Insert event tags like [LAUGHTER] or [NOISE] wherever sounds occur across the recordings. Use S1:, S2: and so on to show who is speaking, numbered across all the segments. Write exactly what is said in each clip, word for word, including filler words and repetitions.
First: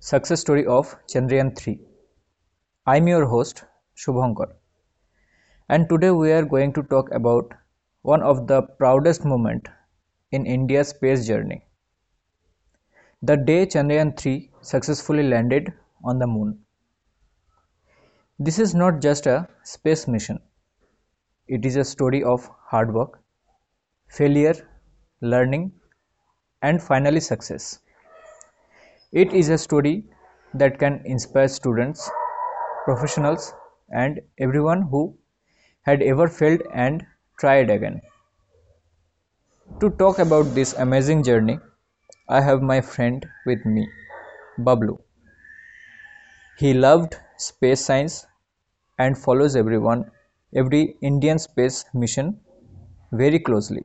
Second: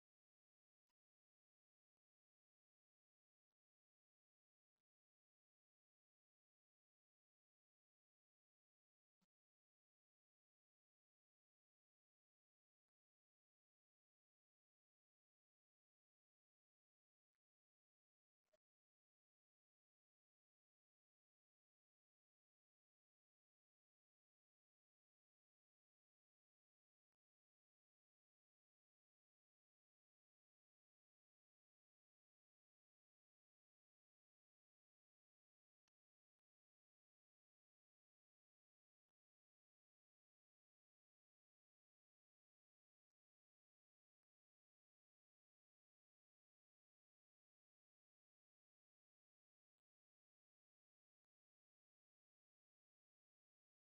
S1: Success Story of Chandrayaan three. I'm your host Shubhankar, and today we are going to talk about one of the proudest moments in India's space journey, the day Chandrayaan three successfully landed on the moon. This is not just a space mission. It is a story of hard work, failure, learning, and finally success. It is a story that can inspire students, professionals, and everyone who had ever failed and tried again. To talk about this amazing journey, I have my friend with me, Bablu. He loved space science and follows everyone, every Indian space mission very closely.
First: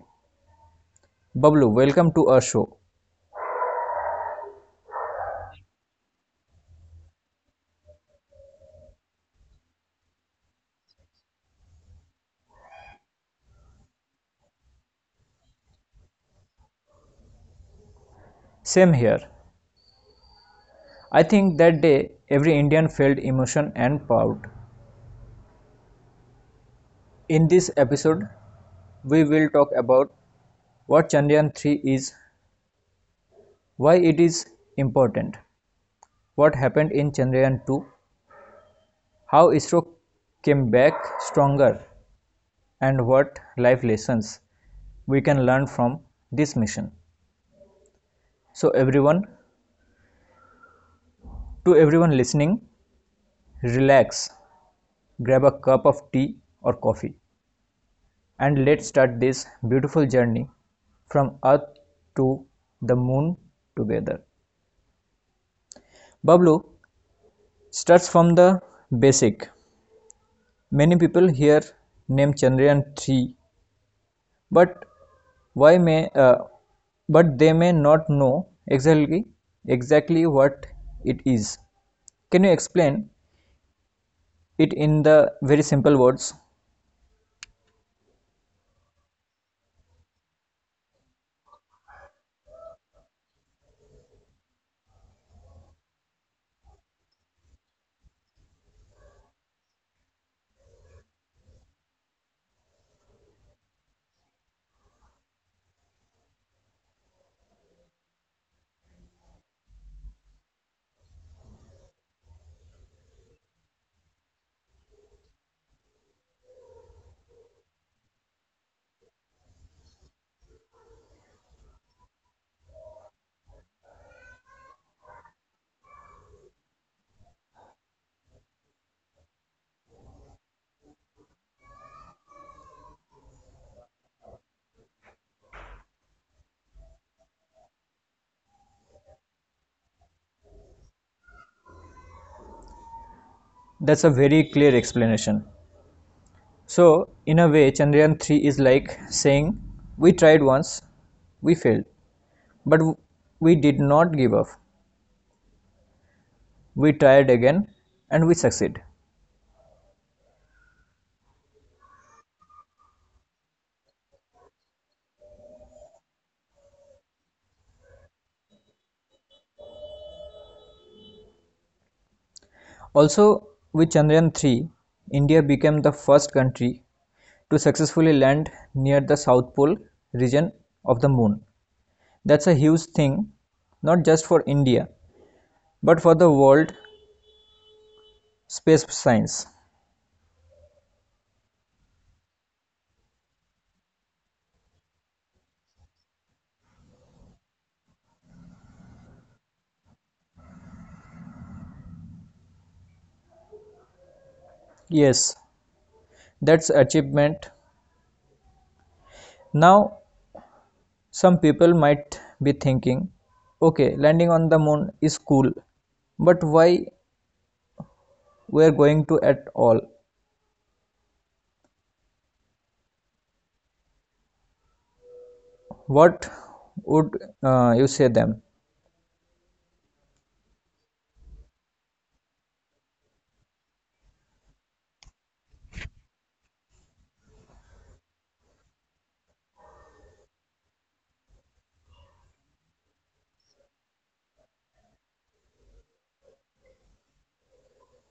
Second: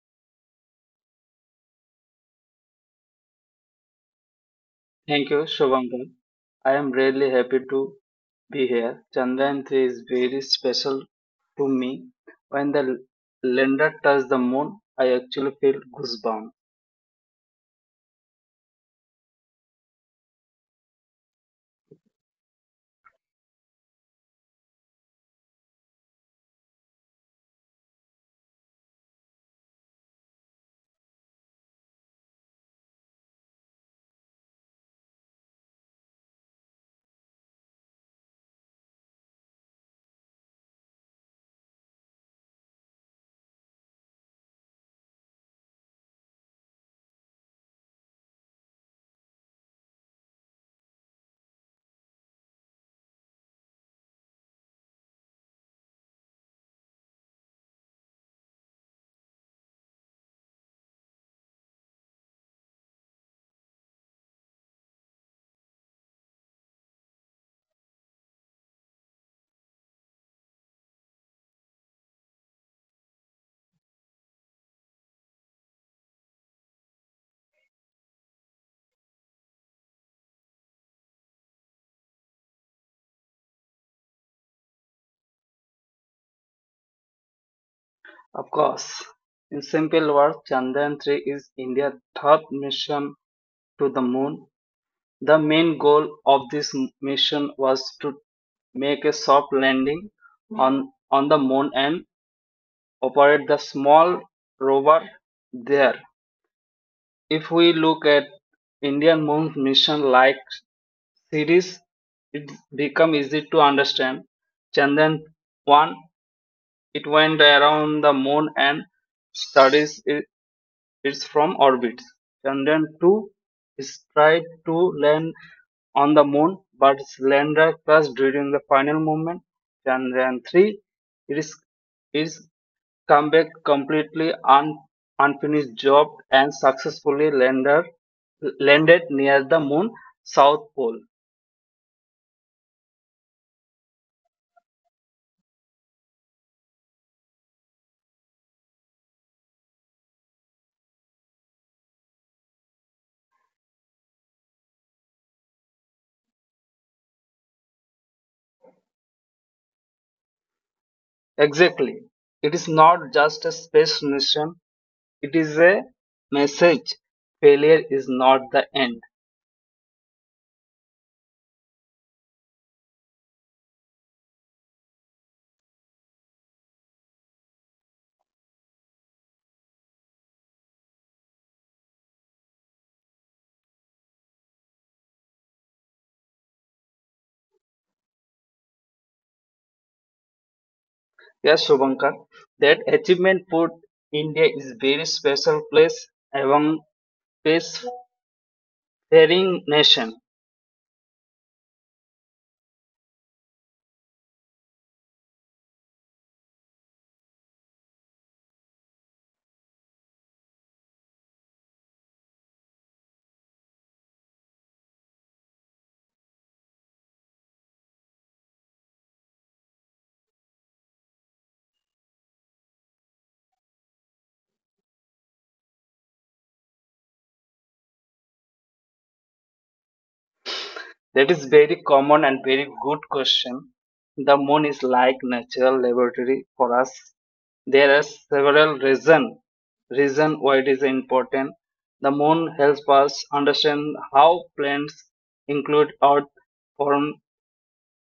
S1: Bablu, welcome to our show.
S2: Thank you, Shubhankar. I am really happy to be here. Chandrayaan three is very special to me. When the lander touched the moon, I actually feel goosebumps.
S1: Same here. I think that day every Indian felt emotion and proud. In this episode, we will talk about what Chandrayaan three is, why it is important, what happened in Chandrayaan two, how ISRO came back stronger, and what life lessons we can learn from this mission. So everyone, to everyone listening, relax, grab a cup of tea or coffee, and let's start this beautiful journey from earth to the moon together. Bablu, starts from the basic. Many people here name Chandrayaan three, but Why may uh, but they may not know exactly exactly what it is. Can you explain it in the very simple words?
S2: Of course, in simple words, Chandrayaan three is India's third mission to the moon. The main goal of this m- mission was to make a soft landing on, on the moon and operate the small rover there. If we look at Indian monk mission like series, it become easy to understand. Chandan one, it went around the moon and studies it, its from orbit. Chandan two is tried to land on the moon, but its lander crashed during the final movement. Chandrayaan three it is is come back completely un- unfinished job and successfully lander, landed near the moon south pole.
S1: That's a very clear explanation. So in a way, Chandrayaan three is like saying we tried once, we failed, but we did not give up. We tried again and we succeed.
S2: Exactly, it is not just a space mission, it is a message. Failure is not the end.
S1: Also, with Chandrayaan three, India became the first country to successfully land near the South Pole region of the moon. That's a huge thing, not just for India, but for the world space science.
S2: Yes, Shubhankar, that achievement put India is very special place among spacefaring nation.
S1: Yes, that's achievement. Now, some people might be thinking, okay, landing on the moon is cool, but why we are going to at all? What would uh, you say them?
S2: That is very common and very good question. The moon is like natural laboratory for us. There are several reason reason why it is important. The moon helps us understand how planets include Earth, form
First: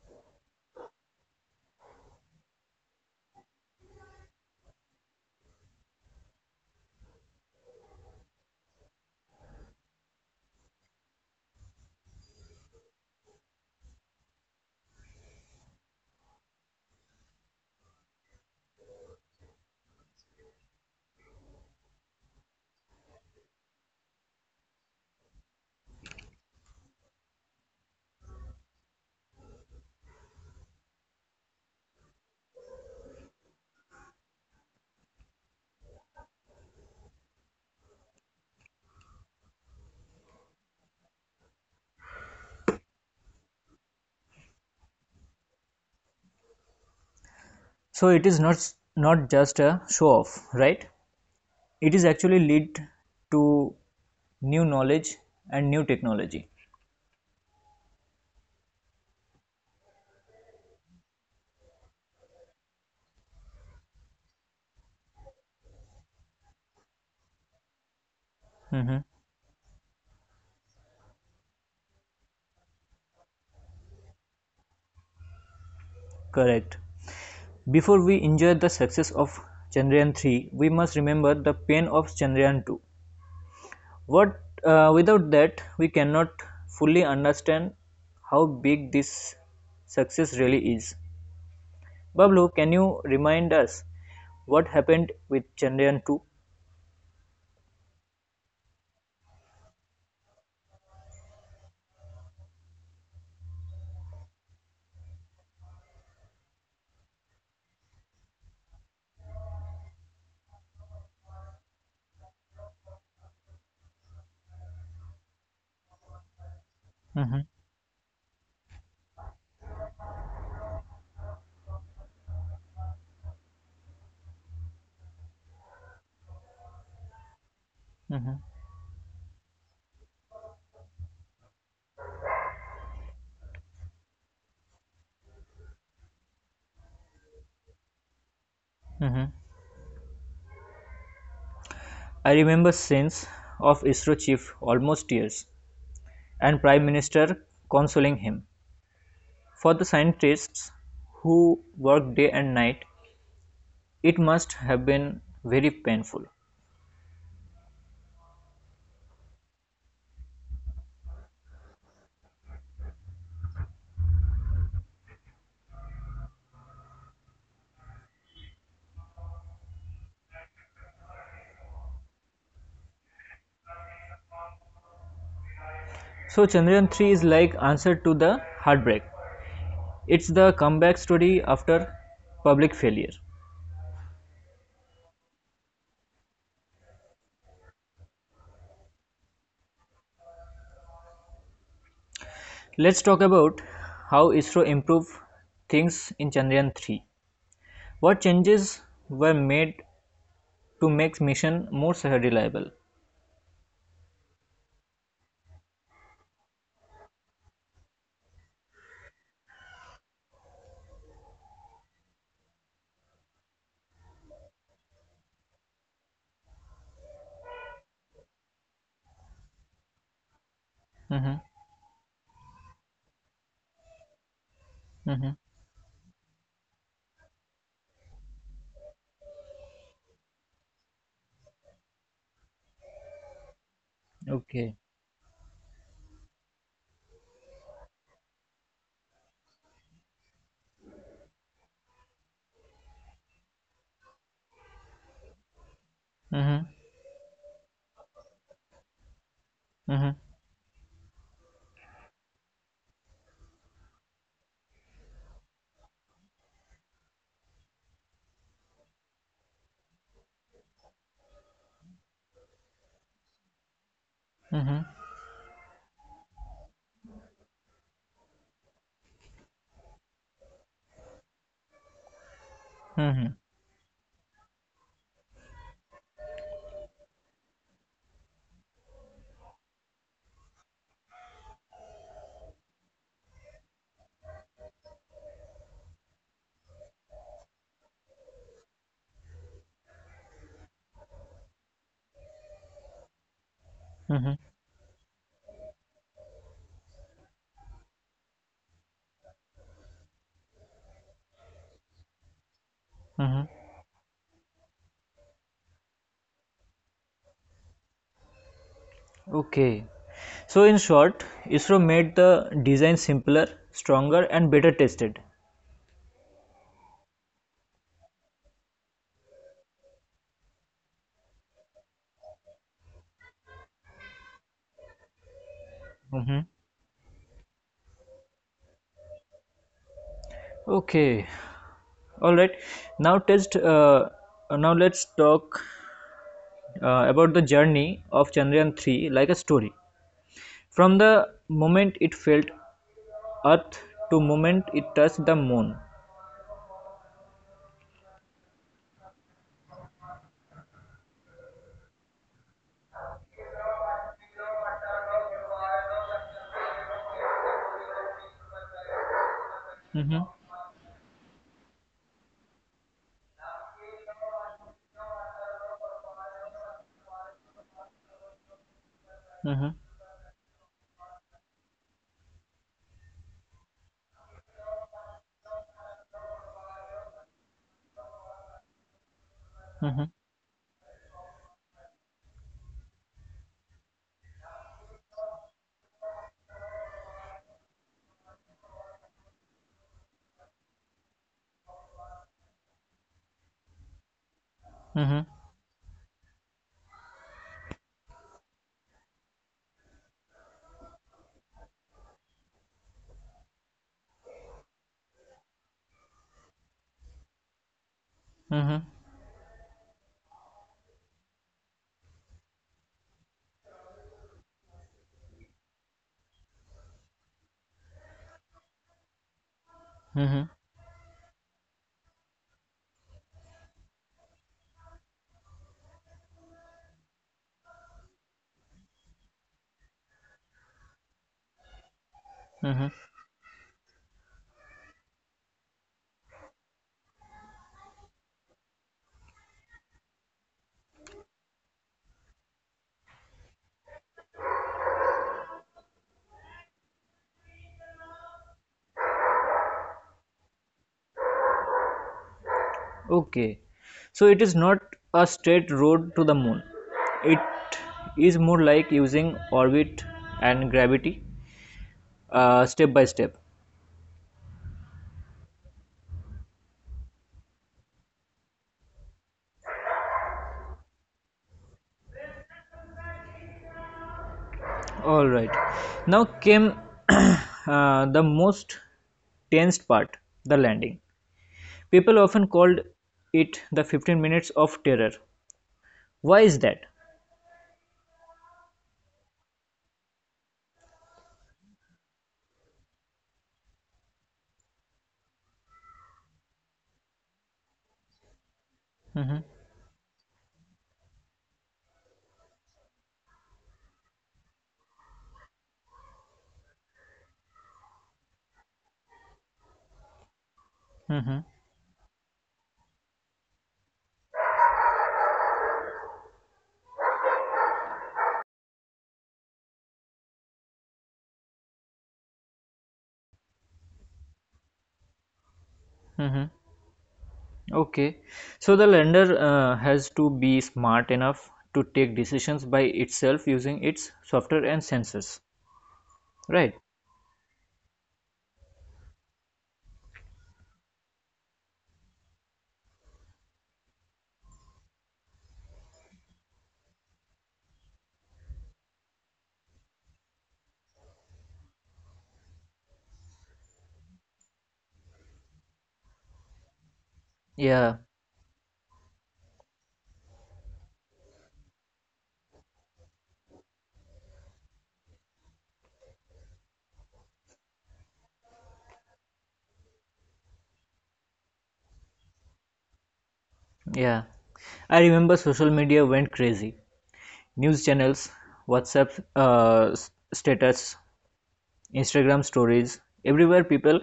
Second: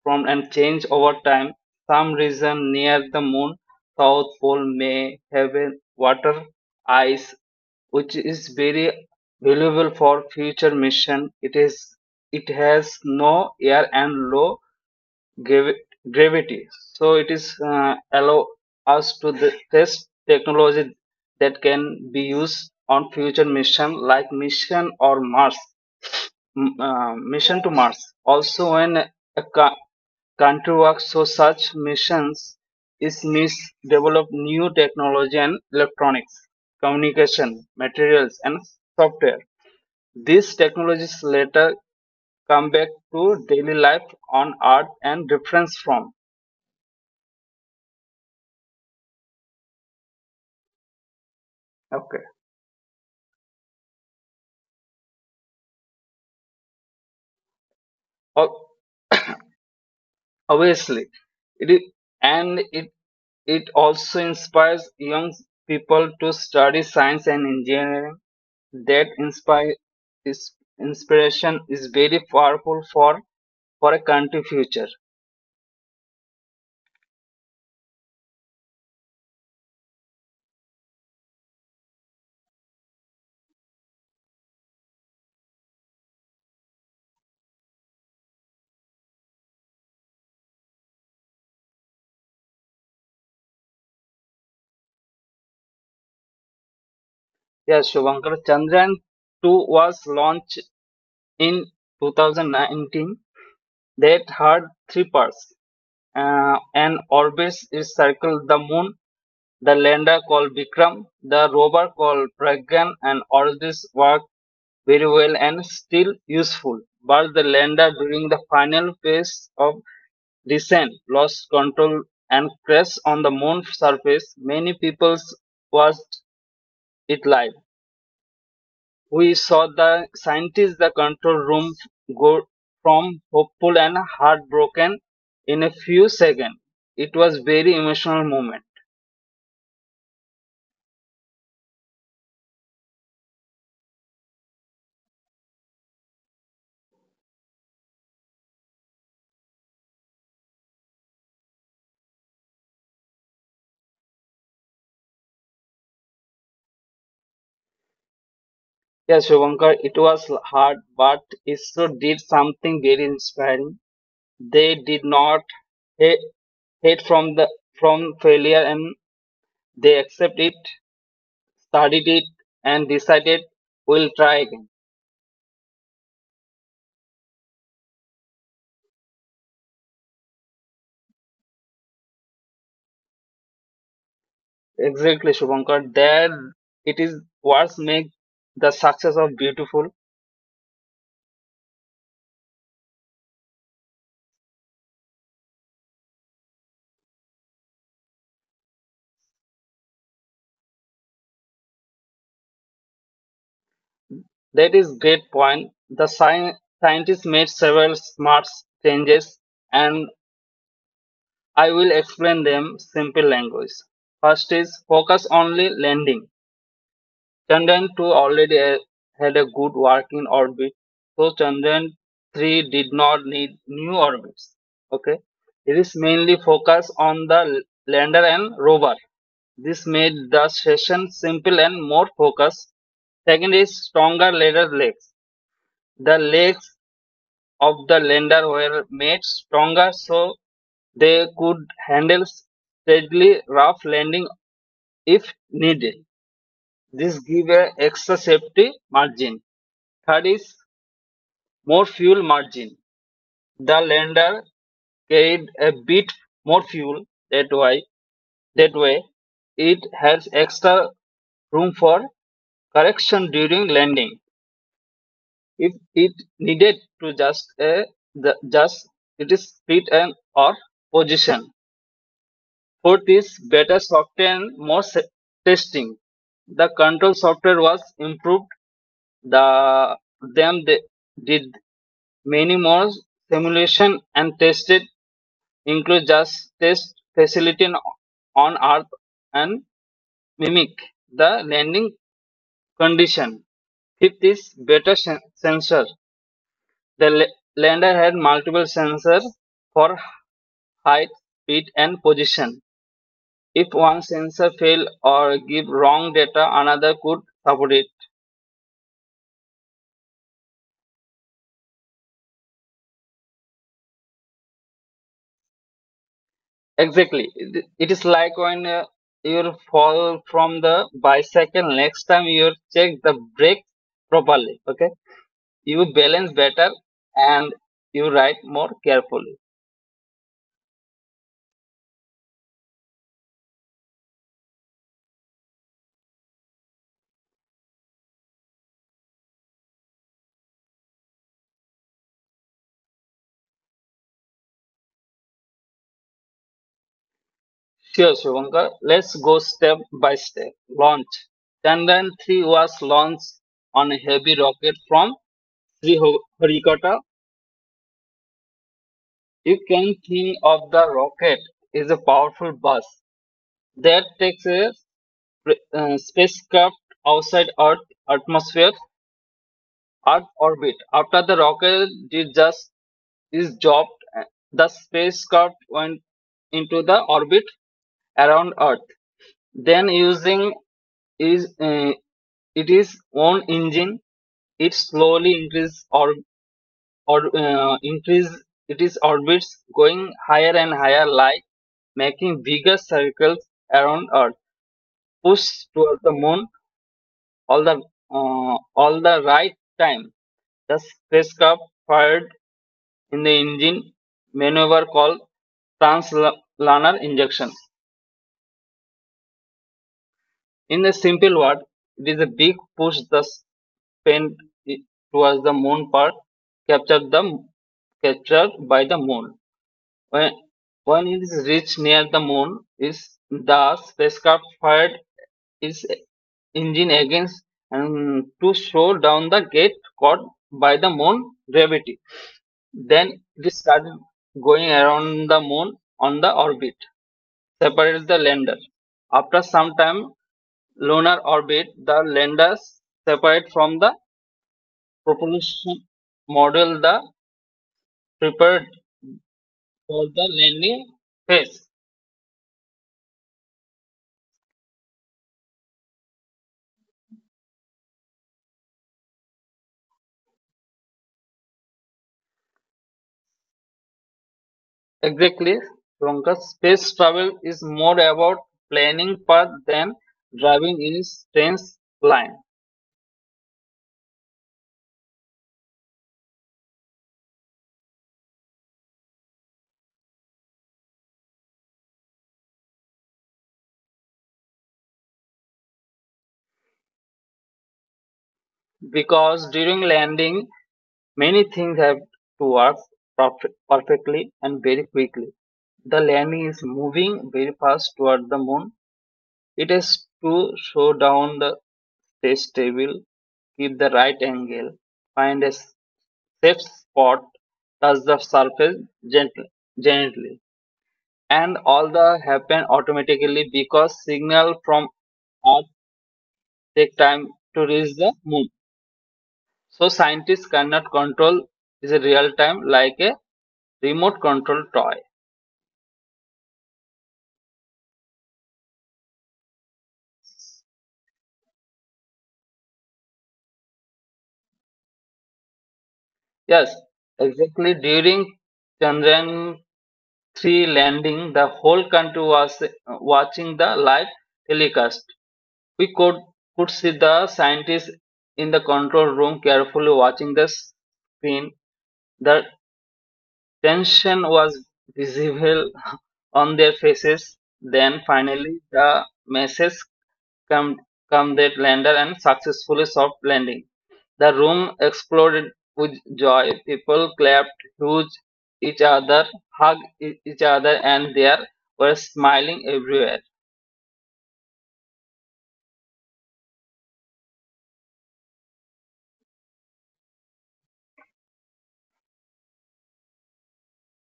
S2: from and change over time. Some region near the moon, South Pole, may have a water ice, which is very valuable for future mission. It is it has no air and low gravi- gravity. So it is uh, allow us to the test technology that can be used on future mission like mission or Mars, m- uh, mission to Mars. Also, when a co- country works so such missions is needs develop new technology and electronics, communication, materials, and software. These technologies later come back to daily life on Earth and reference from.
S1: So it is not not just a show off, right?
S2: Okay.
S1: It is actually lead to new knowledge and new technology.
S2: O- Obviously, it is, and it it also inspires young people to study science and engineering. That
S1: Mhm.
S2: inspire is Inspiration is very powerful for for a country future.
S1: Correct. Before we enjoy the success of Chandrayaan three, we must remember the pain of Chandrayaan two. What uh, Without that we cannot fully understand how big this success really is. Bablu, can you remind us what happened with Chandrayaan two?
S2: Yeah, Shubhankar, Chandrayaan two was launched in two thousand nineteen. That had three parts. Uh, and orbits is circle the moon. The lender called Vikram, the robber called Pragyan and all this worked very well and still useful. But the
S1: Mhm.
S2: lender during the final phase of descent lost control and crashed on the moon surface. Many people watched it live.
S1: Mhm.
S2: We saw the scientists the control room go from hopeful and heartbroken in a few seconds. It was very emotional moment.
S1: Mhm. I remember scenes of ISRO chief almost tears and Prime Minister consoling him. For the scientists who worked day and night, it must have been very painful.
S2: Yes, Shubhankar, it was hard, but ISRO did something very inspiring. They did not hate, hate from the from failure, and they accept it, studied it, and decided we'll try again.
S1: So Chandrayaan three is like answer to the heartbreak. It's the comeback story after public failure.
S2: Exactly, Shubhankar. That it is what makes the success of beautiful.
S1: Let's talk about how ISRO improved things in Chandrayaan three. What changes were made to make mission more reliable?
S2: That is great point. The sci- scientists made several smart changes, and I will explain them simple language. First is focus only lending. Chandrayaan two already had a good working orbit, so
S1: Mhm.
S2: Chandrayaan three did not need new orbits. Okay,
S1: Mhm.
S2: it is mainly focus on the lander and rover. This made the session simple and more focused. Second is stronger lander
S1: Okay.
S2: legs. The legs of the lender were made stronger so they could handle steadily rough landing if needed.
S1: Mhm.
S2: This gives a extra safety margin. Third
S1: Mhm.
S2: is more fuel margin. The lender carried a bit more fuel that way. That way, it has extra room for correction during landing.
S1: Mhm.
S2: If it needed to just a the, just it is split and or position. Fourth is
S1: Mhm.
S2: better software and more testing, the control software was improved. The them they did many more simulation and tested, include just test facility in- on Earth and mimic the landing condition. Fifth is
S1: Mhm.
S2: better sensor. The lander had multiple sensors for height, speed, and position. If
S1: Mhm.
S2: one sensor fail or give wrong data, another could support it.
S1: Okay. So, in short, ISRO made the design simpler, stronger, and better tested.
S2: Exactly. It is like when uh, you fall from the bicycle, next time you check the brake properly. Okay. You balance
S1: Hmm.
S2: better and you ride more carefully.
S1: Okay. All right. Now, test. Uh, now, let's talk uh, about the journey of Chandrayaan three like a story, from the moment it felt Earth to moment it touched the moon.
S2: Sure, Shubhankar. Let's go step by step. Launch. Chandrayaan three was launched on a heavy rocket from Sriharikota. You can think
S1: Mm-hmm.
S2: of the rocket is a powerful bus that takes a sp- uh, spacecraft outside Earth atmosphere,
S1: Mm-hmm.
S2: Earth orbit. After the rocket did just is dropped, uh, the spacecraft went into the orbit around Earth. Then,
S1: Mm-hmm.
S2: using is uh, it is own engine, it slowly increase or or uh, increase it is orbits going higher and higher, like making bigger circles around Earth,
S1: Mm-hmm.
S2: pushed toward the moon all the uh, all the right time. The spacecraft fired in the engine maneuver called translanar injection.
S1: Mm-hmm.
S2: In a simple word, it is a big push the spin towards the moon part captured the captured by the moon. When when it is reached near the moon, is the spacecraft fired its engine against and to slow down the gate caught by the moon gravity.
S1: Mm-hmm.
S2: Then it started going around the moon on the orbit, separates the lander. After some time, lunar orbit, the landers separate from the propulsion module the prepared for the landing phase.
S1: Okay, so it is not a straight road to the moon. It is more like using orbit and gravity, uh, step by step.
S2: Exactly, Ronka, space travel is more about planning path than driving in a straight line.
S1: All right. Now came [CLEARS THROAT] uh, the most tense part, the landing. People often called it the fifteen minutes of terror. Why is that?
S2: Because during landing many things have to work perf- perfectly and very quickly. The landing is moving very fast toward the moon.
S1: Hmm.
S2: It has to slow down the space table, keep the right angle, find a s- safe spot, touch the surface gently, gently.
S1: Hmm.
S2: And all the happen automatically because signal from Earth take time to reach the moon. So scientists cannot control is a real time like a remote control toy.
S1: Hmm. Okay, so the lender uh, has to be smart enough to take decisions by itself using its software and sensors,
S2: Yes,
S1: right?
S2: exactly. During Chandrayaan three landing, the whole country was uh, watching the live telecast. We could could see the scientists in the control room carefully watching the screen. The tension was visible [LAUGHS] on their faces. Then
S1: Yeah,
S2: finally, the message come come that lander and successfully soft landing. The room exploded with joy. People clapped, hugged each other, hugged e- each other, and there were smiling everywhere.
S1: yeah. I remember social media went crazy. News channels, WhatsApp uh, s- status, Instagram stories, everywhere people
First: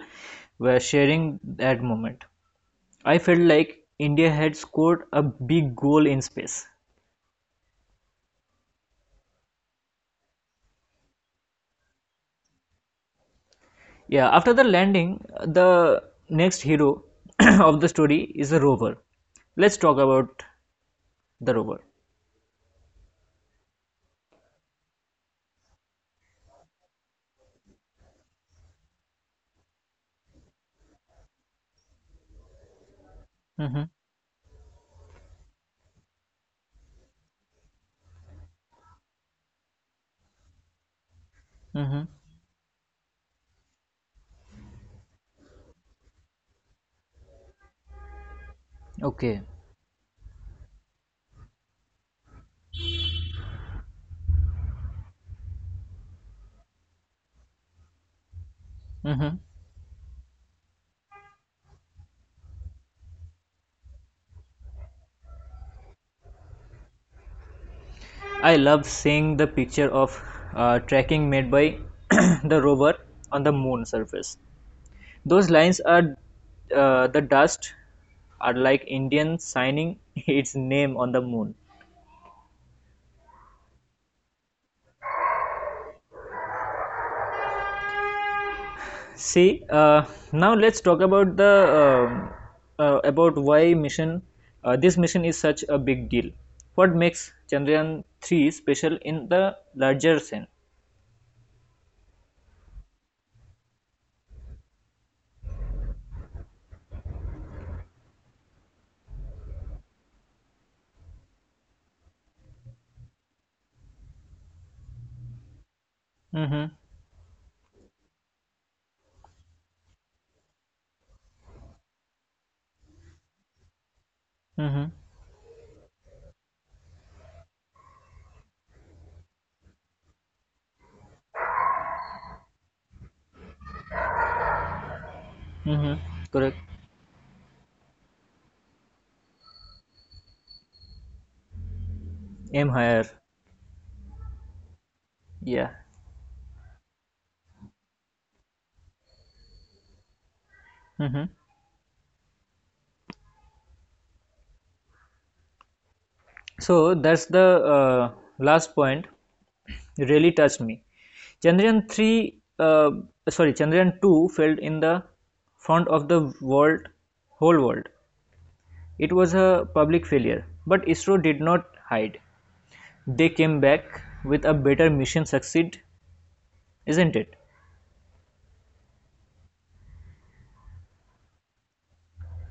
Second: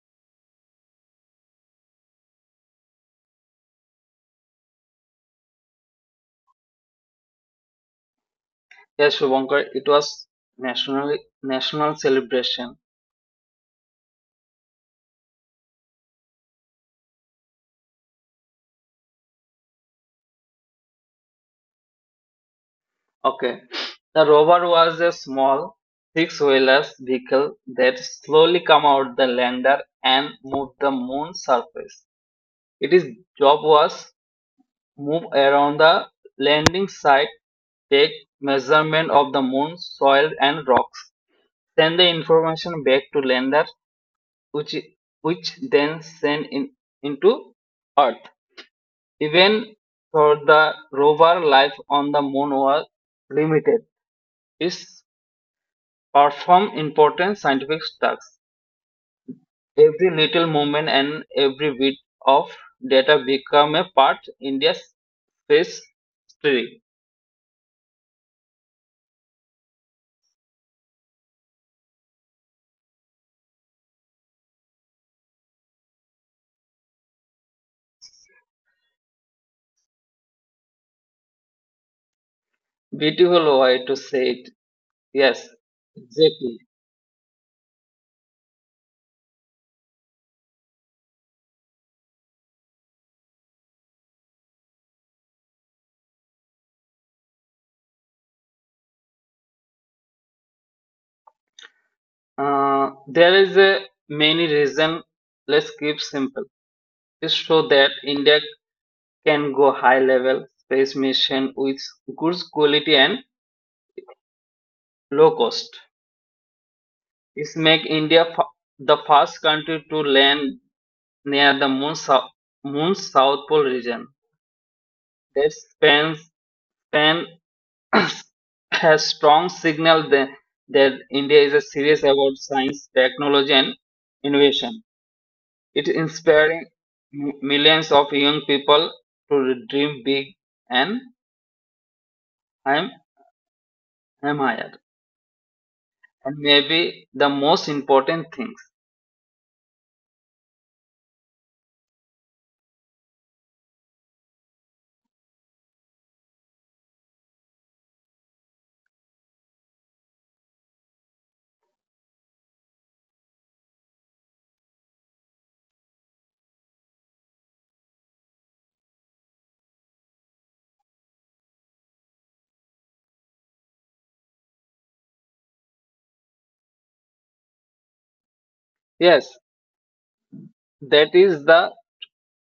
S1: were sharing that moment. I felt like India had scored a big goal in space.
S2: Yes, Shubhankar, it was national national celebration.
S1: Yeah, after the landing, the next hero [CLEARS THROAT] of the story is a rover. Let's talk about the rover.
S2: Okay, the rover was a small six-wheeler vehicle that slowly came out the lander and moved the moon surface. Its job
S1: Mm-hmm.
S2: was move around the landing site, take measurement of the moon, soil, and rocks
S1: Mm-hmm.
S2: send the information back to lender which which then send in into earth.
S1: Okay.
S2: Even for the rover life on the moon was limited. It performed important scientific tasks.
S1: Mm-hmm.
S2: Every little movement and every bit of data become a part in India's space story.
S1: I love seeing the picture of uh, tracking made by [CLEARS THROAT] the rover on the moon surface. Those lines are uh, the dust are like Indian signing [LAUGHS] its name on the moon.
S2: Beautiful way to say it. Yes, exactly.
S1: See, uh, now let's talk about the um uh, about why mission. Uh, this mission is such a big deal. What makes Chandrayaan three special in the larger sense?
S2: uh, there is a many reason. Let's keep simple is show that India can go high level space mission with good quality and low cost.
S1: Mm-hmm.
S2: This make India fa- the first country to land near the moon south, moon's south pole region.
S1: Mm-hmm.
S2: That spans span [COUGHS] has strong signal that, that India is a serious about science, technology, and innovation. It
S1: Mm-hmm. Correct.
S2: inspiring m- millions of young people to dream big and
S1: Aim
S2: I'm,
S1: higher.
S2: am higher.
S1: Yeah.
S2: And maybe the most important things.
S1: Mm-hmm. So that's the uh, last point. Really touched me. Chandrayaan three, uh, sorry, Chandrayaan two failed in the front of the world, whole world. It was a public failure, but ISRO did not hide. They came back with a better mission succeed, isn't it?
S2: Yes, that is the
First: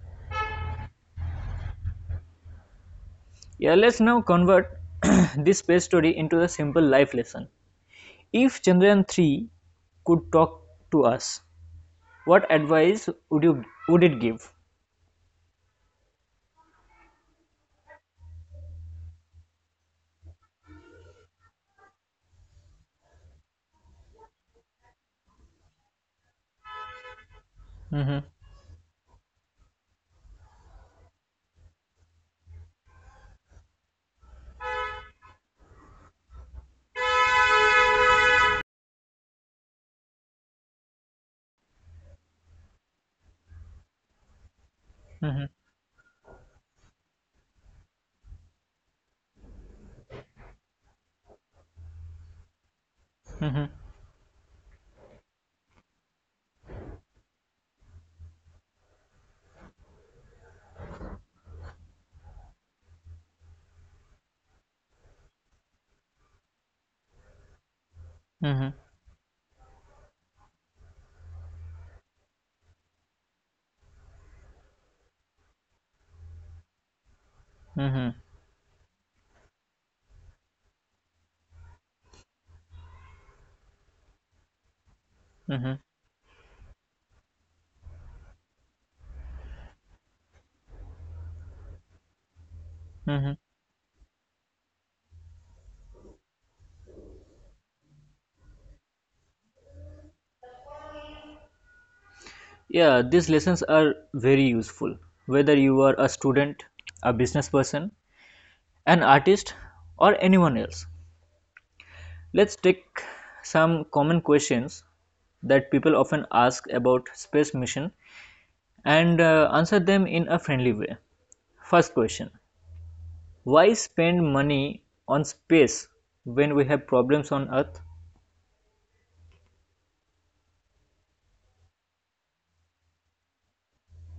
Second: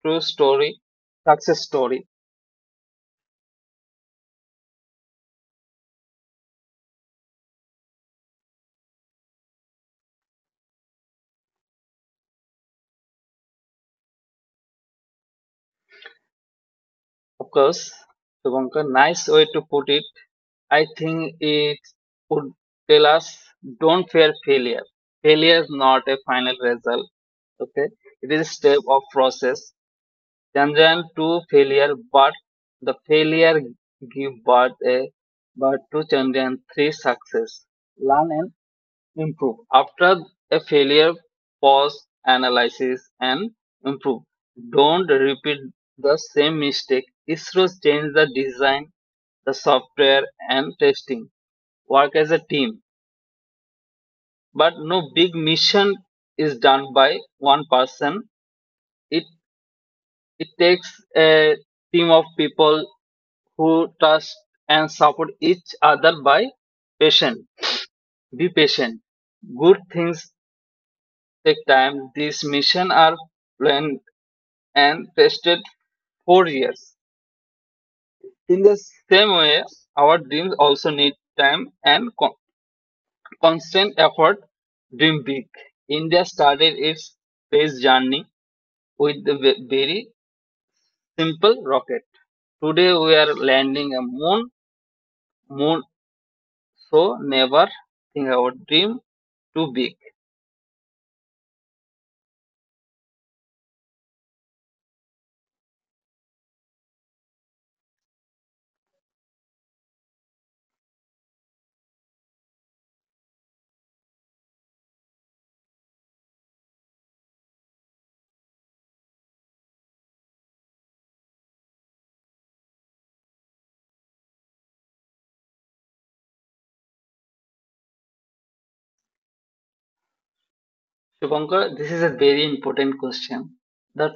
S2: true story, success story.
S1: Yeah, let's now convert [CLEARS THROAT] [COUGHS] this space story into a simple life lesson. If Chandrayaan three could talk to us, what advice would you would it give?
S2: Of course, Shubhankar, nice way to put it. I think it would tell us don't fear failure. Failure is not a final result. Okay,
S1: Mm-hmm.
S2: it is a step of process. Tangent to failure, but the failure give birth a but to Chandrayaan three success. Learn and improve after a failure pause analysis and improve don't
S1: Mm-hmm.
S2: repeat the same mistake. Isros change the design, the software and testing. Work as a team,
S1: Mm-hmm.
S2: but no big mission is done by one person. It it takes a team of people who trust and support each other. By patient, be
S1: Mm-hmm.
S2: patient. Good things take time. These missions are planned and tested for years.
S1: Mm-hmm.
S2: In the same way, our dreams also need time and con- constant effort. Dream big.
S1: Mm-hmm.
S2: India started its space journey with a ve- very simple rocket. Today we
S1: Mm-hmm.
S2: are landing a moon, moon, so never think our dream too big.
S1: Yeah, these lessons are very useful, whether you are a student, a business person, an artist, or anyone else. Let's take some common questions that people often ask about space mission and uh, answer them in a friendly way. First question, why spend money on space when we have problems on Earth?
S2: Shubhankar, this is a very important question. The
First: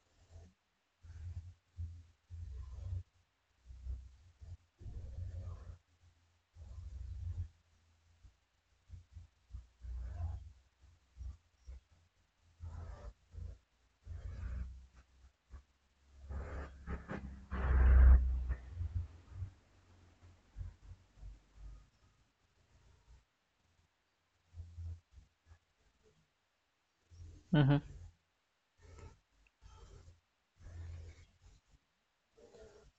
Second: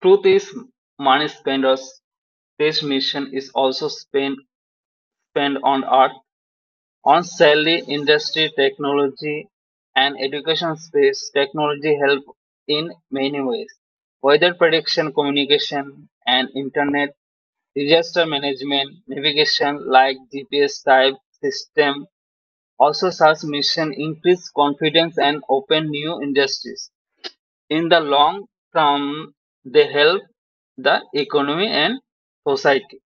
S2: truth is, money spenders' this mission is also spent spent on art, on salary, industry, technology, and education space. Technology help in many ways, weather prediction, communication, and internet, disaster management, navigation like G P S type system. Also, such mission increase confidence and open new industries.
S1: Mhm.
S2: In the long term, they help the economy and society.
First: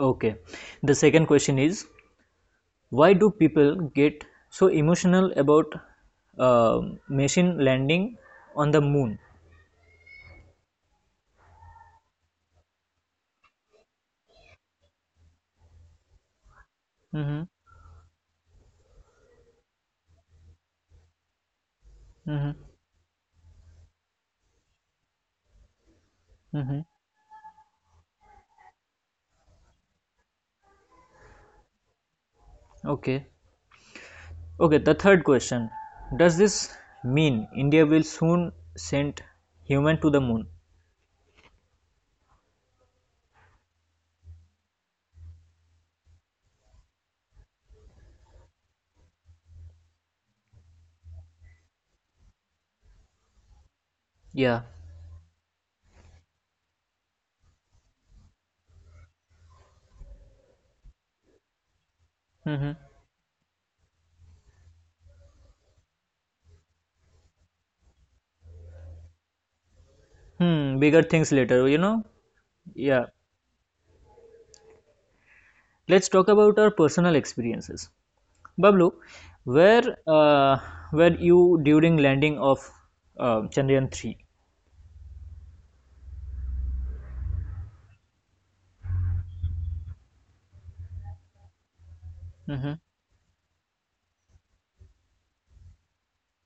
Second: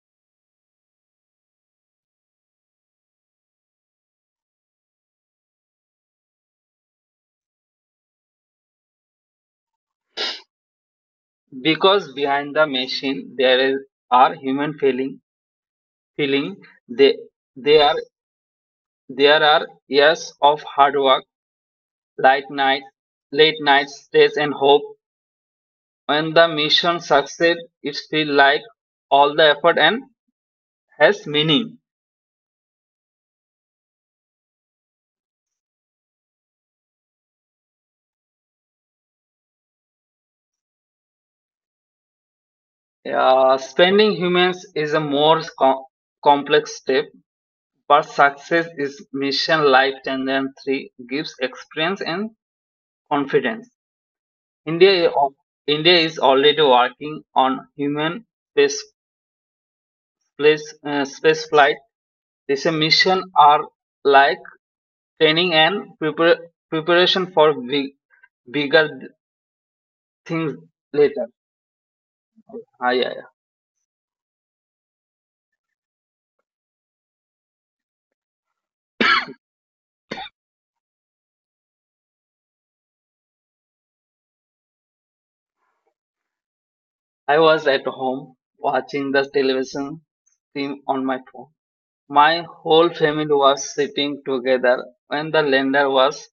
S1: Okay. The second question is, why do people get so emotional about uh, machine landing on the moon?
S2: Because behind the machine there is are human feeling feeling. They
S1: Mm-hmm.
S2: they are There are years of hard work, light
S1: Mm-hmm.
S2: night late nights, stress and hope. When the
S1: Mm-hmm.
S2: mission succeed it feels like all the effort and has meaning.
S1: Okay. Okay, the third question. Does this mean India will soon send human to the moon?
S2: Uh, spending humans is a more com- complex step. But success is mission life and then three gives experience and confidence.
S1: Yeah.
S2: India, of- India is already working on human space, place, uh, space flight. These
S1: Mm-hmm.
S2: missions are like training and prepar- preparation for big, bigger things
S1: Hmm, bigger things
S2: later.
S1: later, you know?
S2: Ah,
S1: Yeah.
S2: yeah, yeah.
S1: Let's talk about our personal experiences. Bablu, where uh, were you during landing of uh, Chandrayaan three?
S2: I was at home watching the television stream on my phone. My
S1: Mm-hmm.
S2: whole family was sitting together when the lander was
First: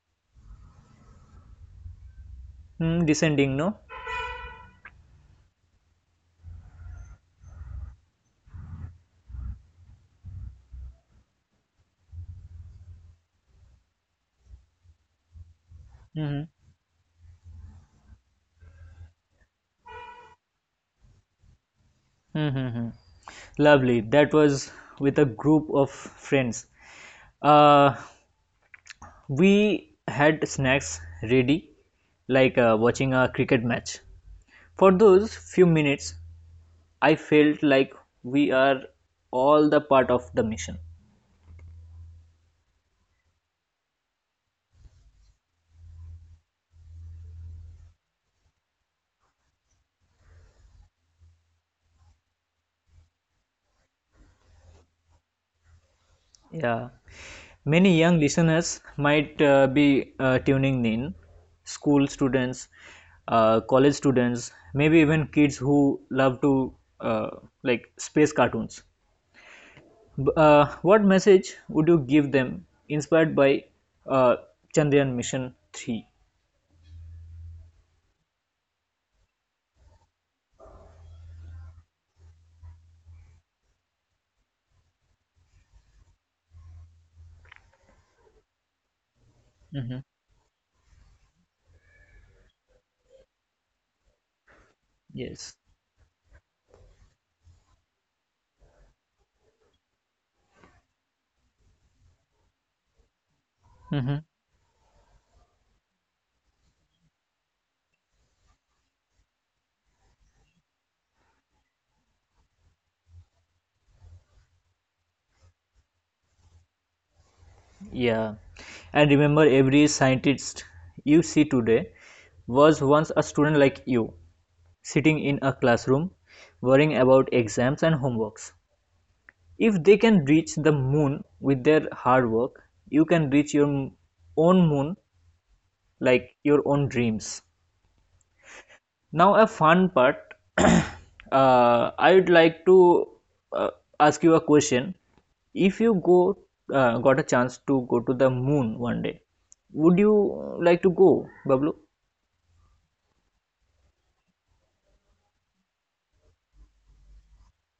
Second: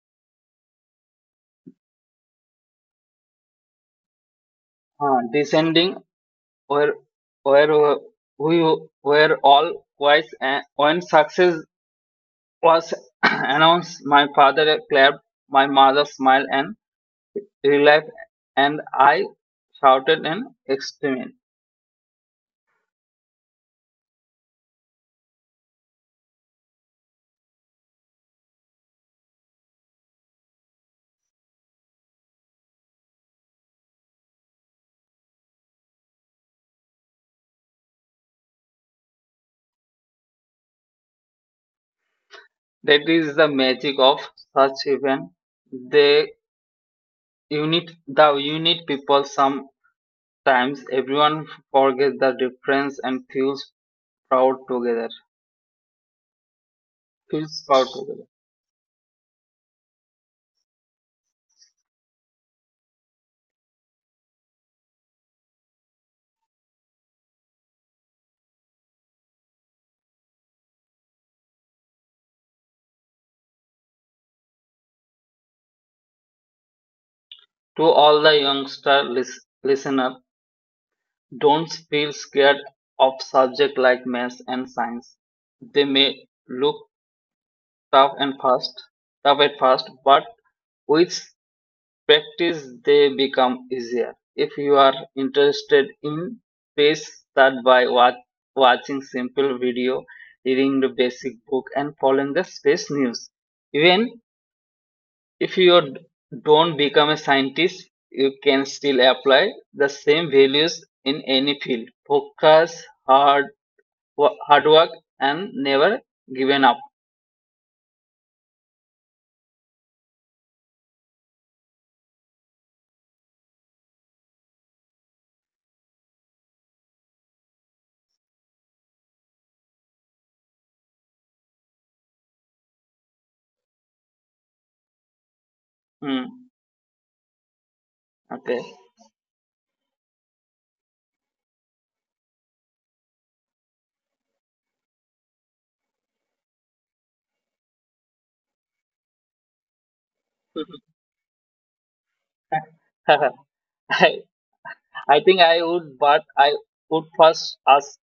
S1: Hmm, descending, no?
S2: uh, descending. Where where we were all quiet, and when success was [CLEARS THROAT] announced my father clapped, my mother
S1: Mm-hmm.
S2: smiled and relief, and I shouted in excitement.
S1: Mm-hmm. Lovely. That was with a group of friends. Uh, we had snacks ready, like uh, watching a cricket match. For those few minutes, I felt like we are all the part of the mission.
S2: That is the magic of such event. the unit the unit people, sometimes everyone forgets the difference and feels proud together
S1: Yeah.
S2: feels proud
S1: Many
S2: together.
S1: young listeners might uh, be uh, tuning in, school students, uh, college students, maybe even kids who love to uh, like space cartoons. B- Uh, what message would you give them inspired by uh, Chandrayaan Mission three?
S2: To all the youngster lis- listener, don't feel scared of subjects like maths and science. They may look tough and fast, tough at first, but with practice they become easier. If you are
S1: Yes.
S2: interested in space, start by wa- watching simple video, reading the basic book, and following the space news. Even
S1: Hmm.
S2: if you d- don't become a scientist, you can still apply the same values in any field. Focus hard hard work and never given up.
S1: Yeah. And remember, every scientist you see today was once a student like you, sitting in a classroom, worrying about exams and homeworks. If they can reach the moon with their hard work, you can reach your m- own moon
S2: Hmm.
S1: like your own dreams.
S2: Okay.
S1: Now, a fun part. [CLEARS THROAT] uh, I would like to uh, ask you a question. If you go uh, got a chance to go to the moon one day, would you
S2: [LAUGHS]
S1: like to go, Bablu?
S2: I, I think I would, but I would first ask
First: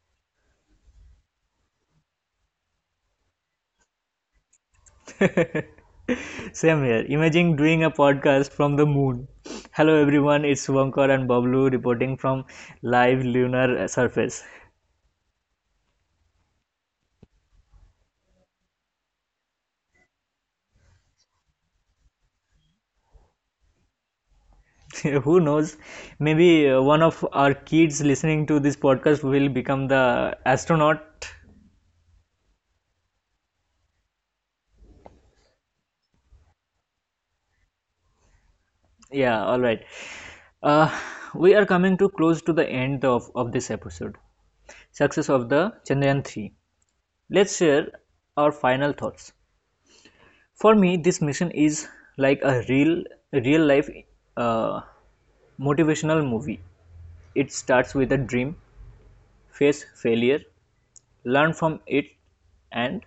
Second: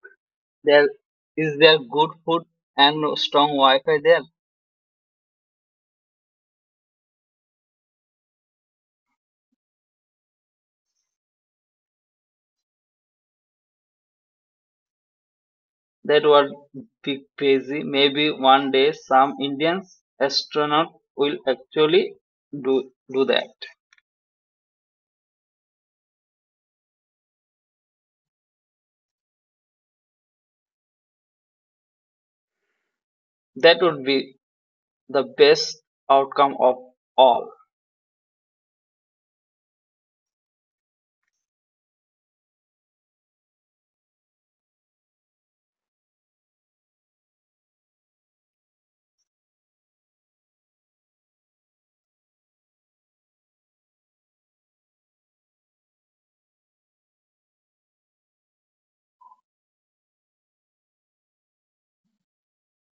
S2: there is there good food and strong Wi-Fi there?
S1: Same here. Imagine doing a podcast from the moon. Hello everyone, it's Vankar and Bablu reporting from live lunar surface.
S2: That would be crazy. Maybe one day some Indian astronaut will actually do do that.
S1: [LAUGHS] Who knows? Maybe uh, one of our kids listening to this podcast will become the astronaut.
S2: That would be the best outcome of all.
S1: Yeah, all right. Uh, we are coming too close to the end of, of this episode. Success of the Chandrayaan three. Let's share our final thoughts. For me, this mission is like a real real life uh, motivational movie. It starts with a dream, face failure, learn from it, and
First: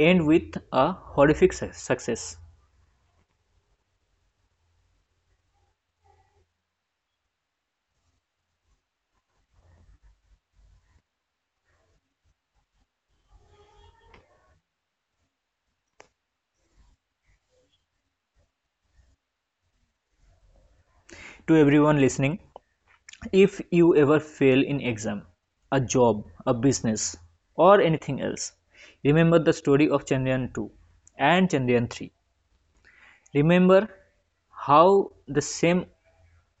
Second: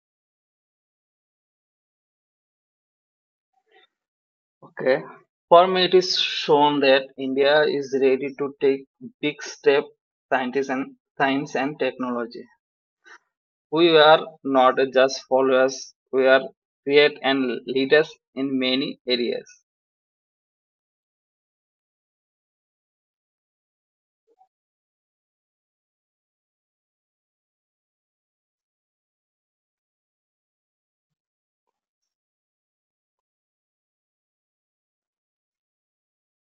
S1: end with a horrific success.
S2: Okay. For me, it is shown that India is ready to take big step scientists and science and technology. We are not just followers, we are create and leaders in many areas.
S1: To everyone listening, if you ever fail in exam, a job, a business, or anything else, remember the story of Chandrayaan two and Chandrayaan three. Remember how the same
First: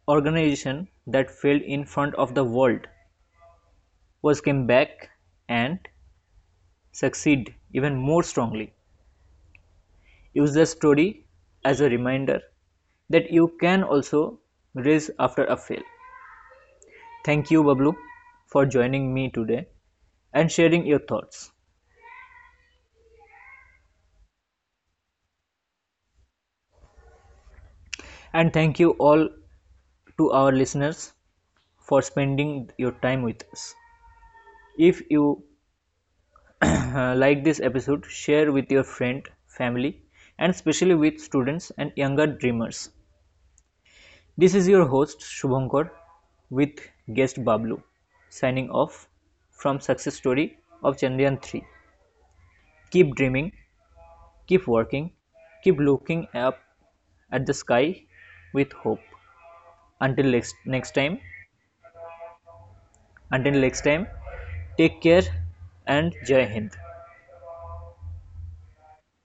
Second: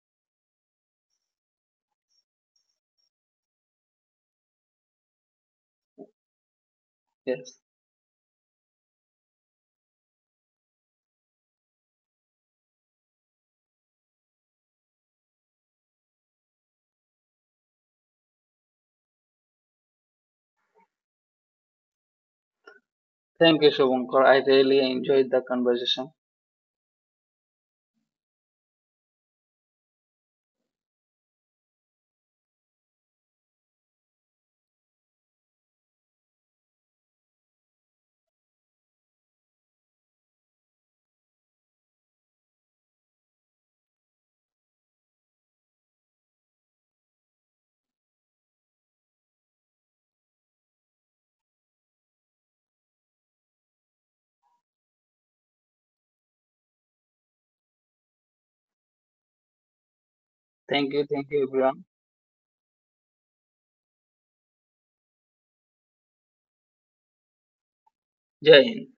S1: organization that failed in front of the world was came back and succeed
S2: Yes.
S1: even more strongly. Use the story as a reminder that you can also rise after a fail. Thank you, Bablu, for joining me today and sharing your thoughts.
S2: Thank you, Shubhankar. I really enjoyed the conversation.
S1: And thank you all to our listeners for spending your time with us. If you [CLEARS THROAT] like this episode, share with your friend, family, and especially with students and younger dreamers. This is your host Shubhankar with guest Bablu, signing off from Success Story of Chandrayaan three. Keep dreaming, keep working, keep looking up at the sky with hope. Until next, next
S2: Thank
S1: time,
S2: you, thank you everyone.
S1: Until next time, take care and Jai Hind.
S2: Jai Hind.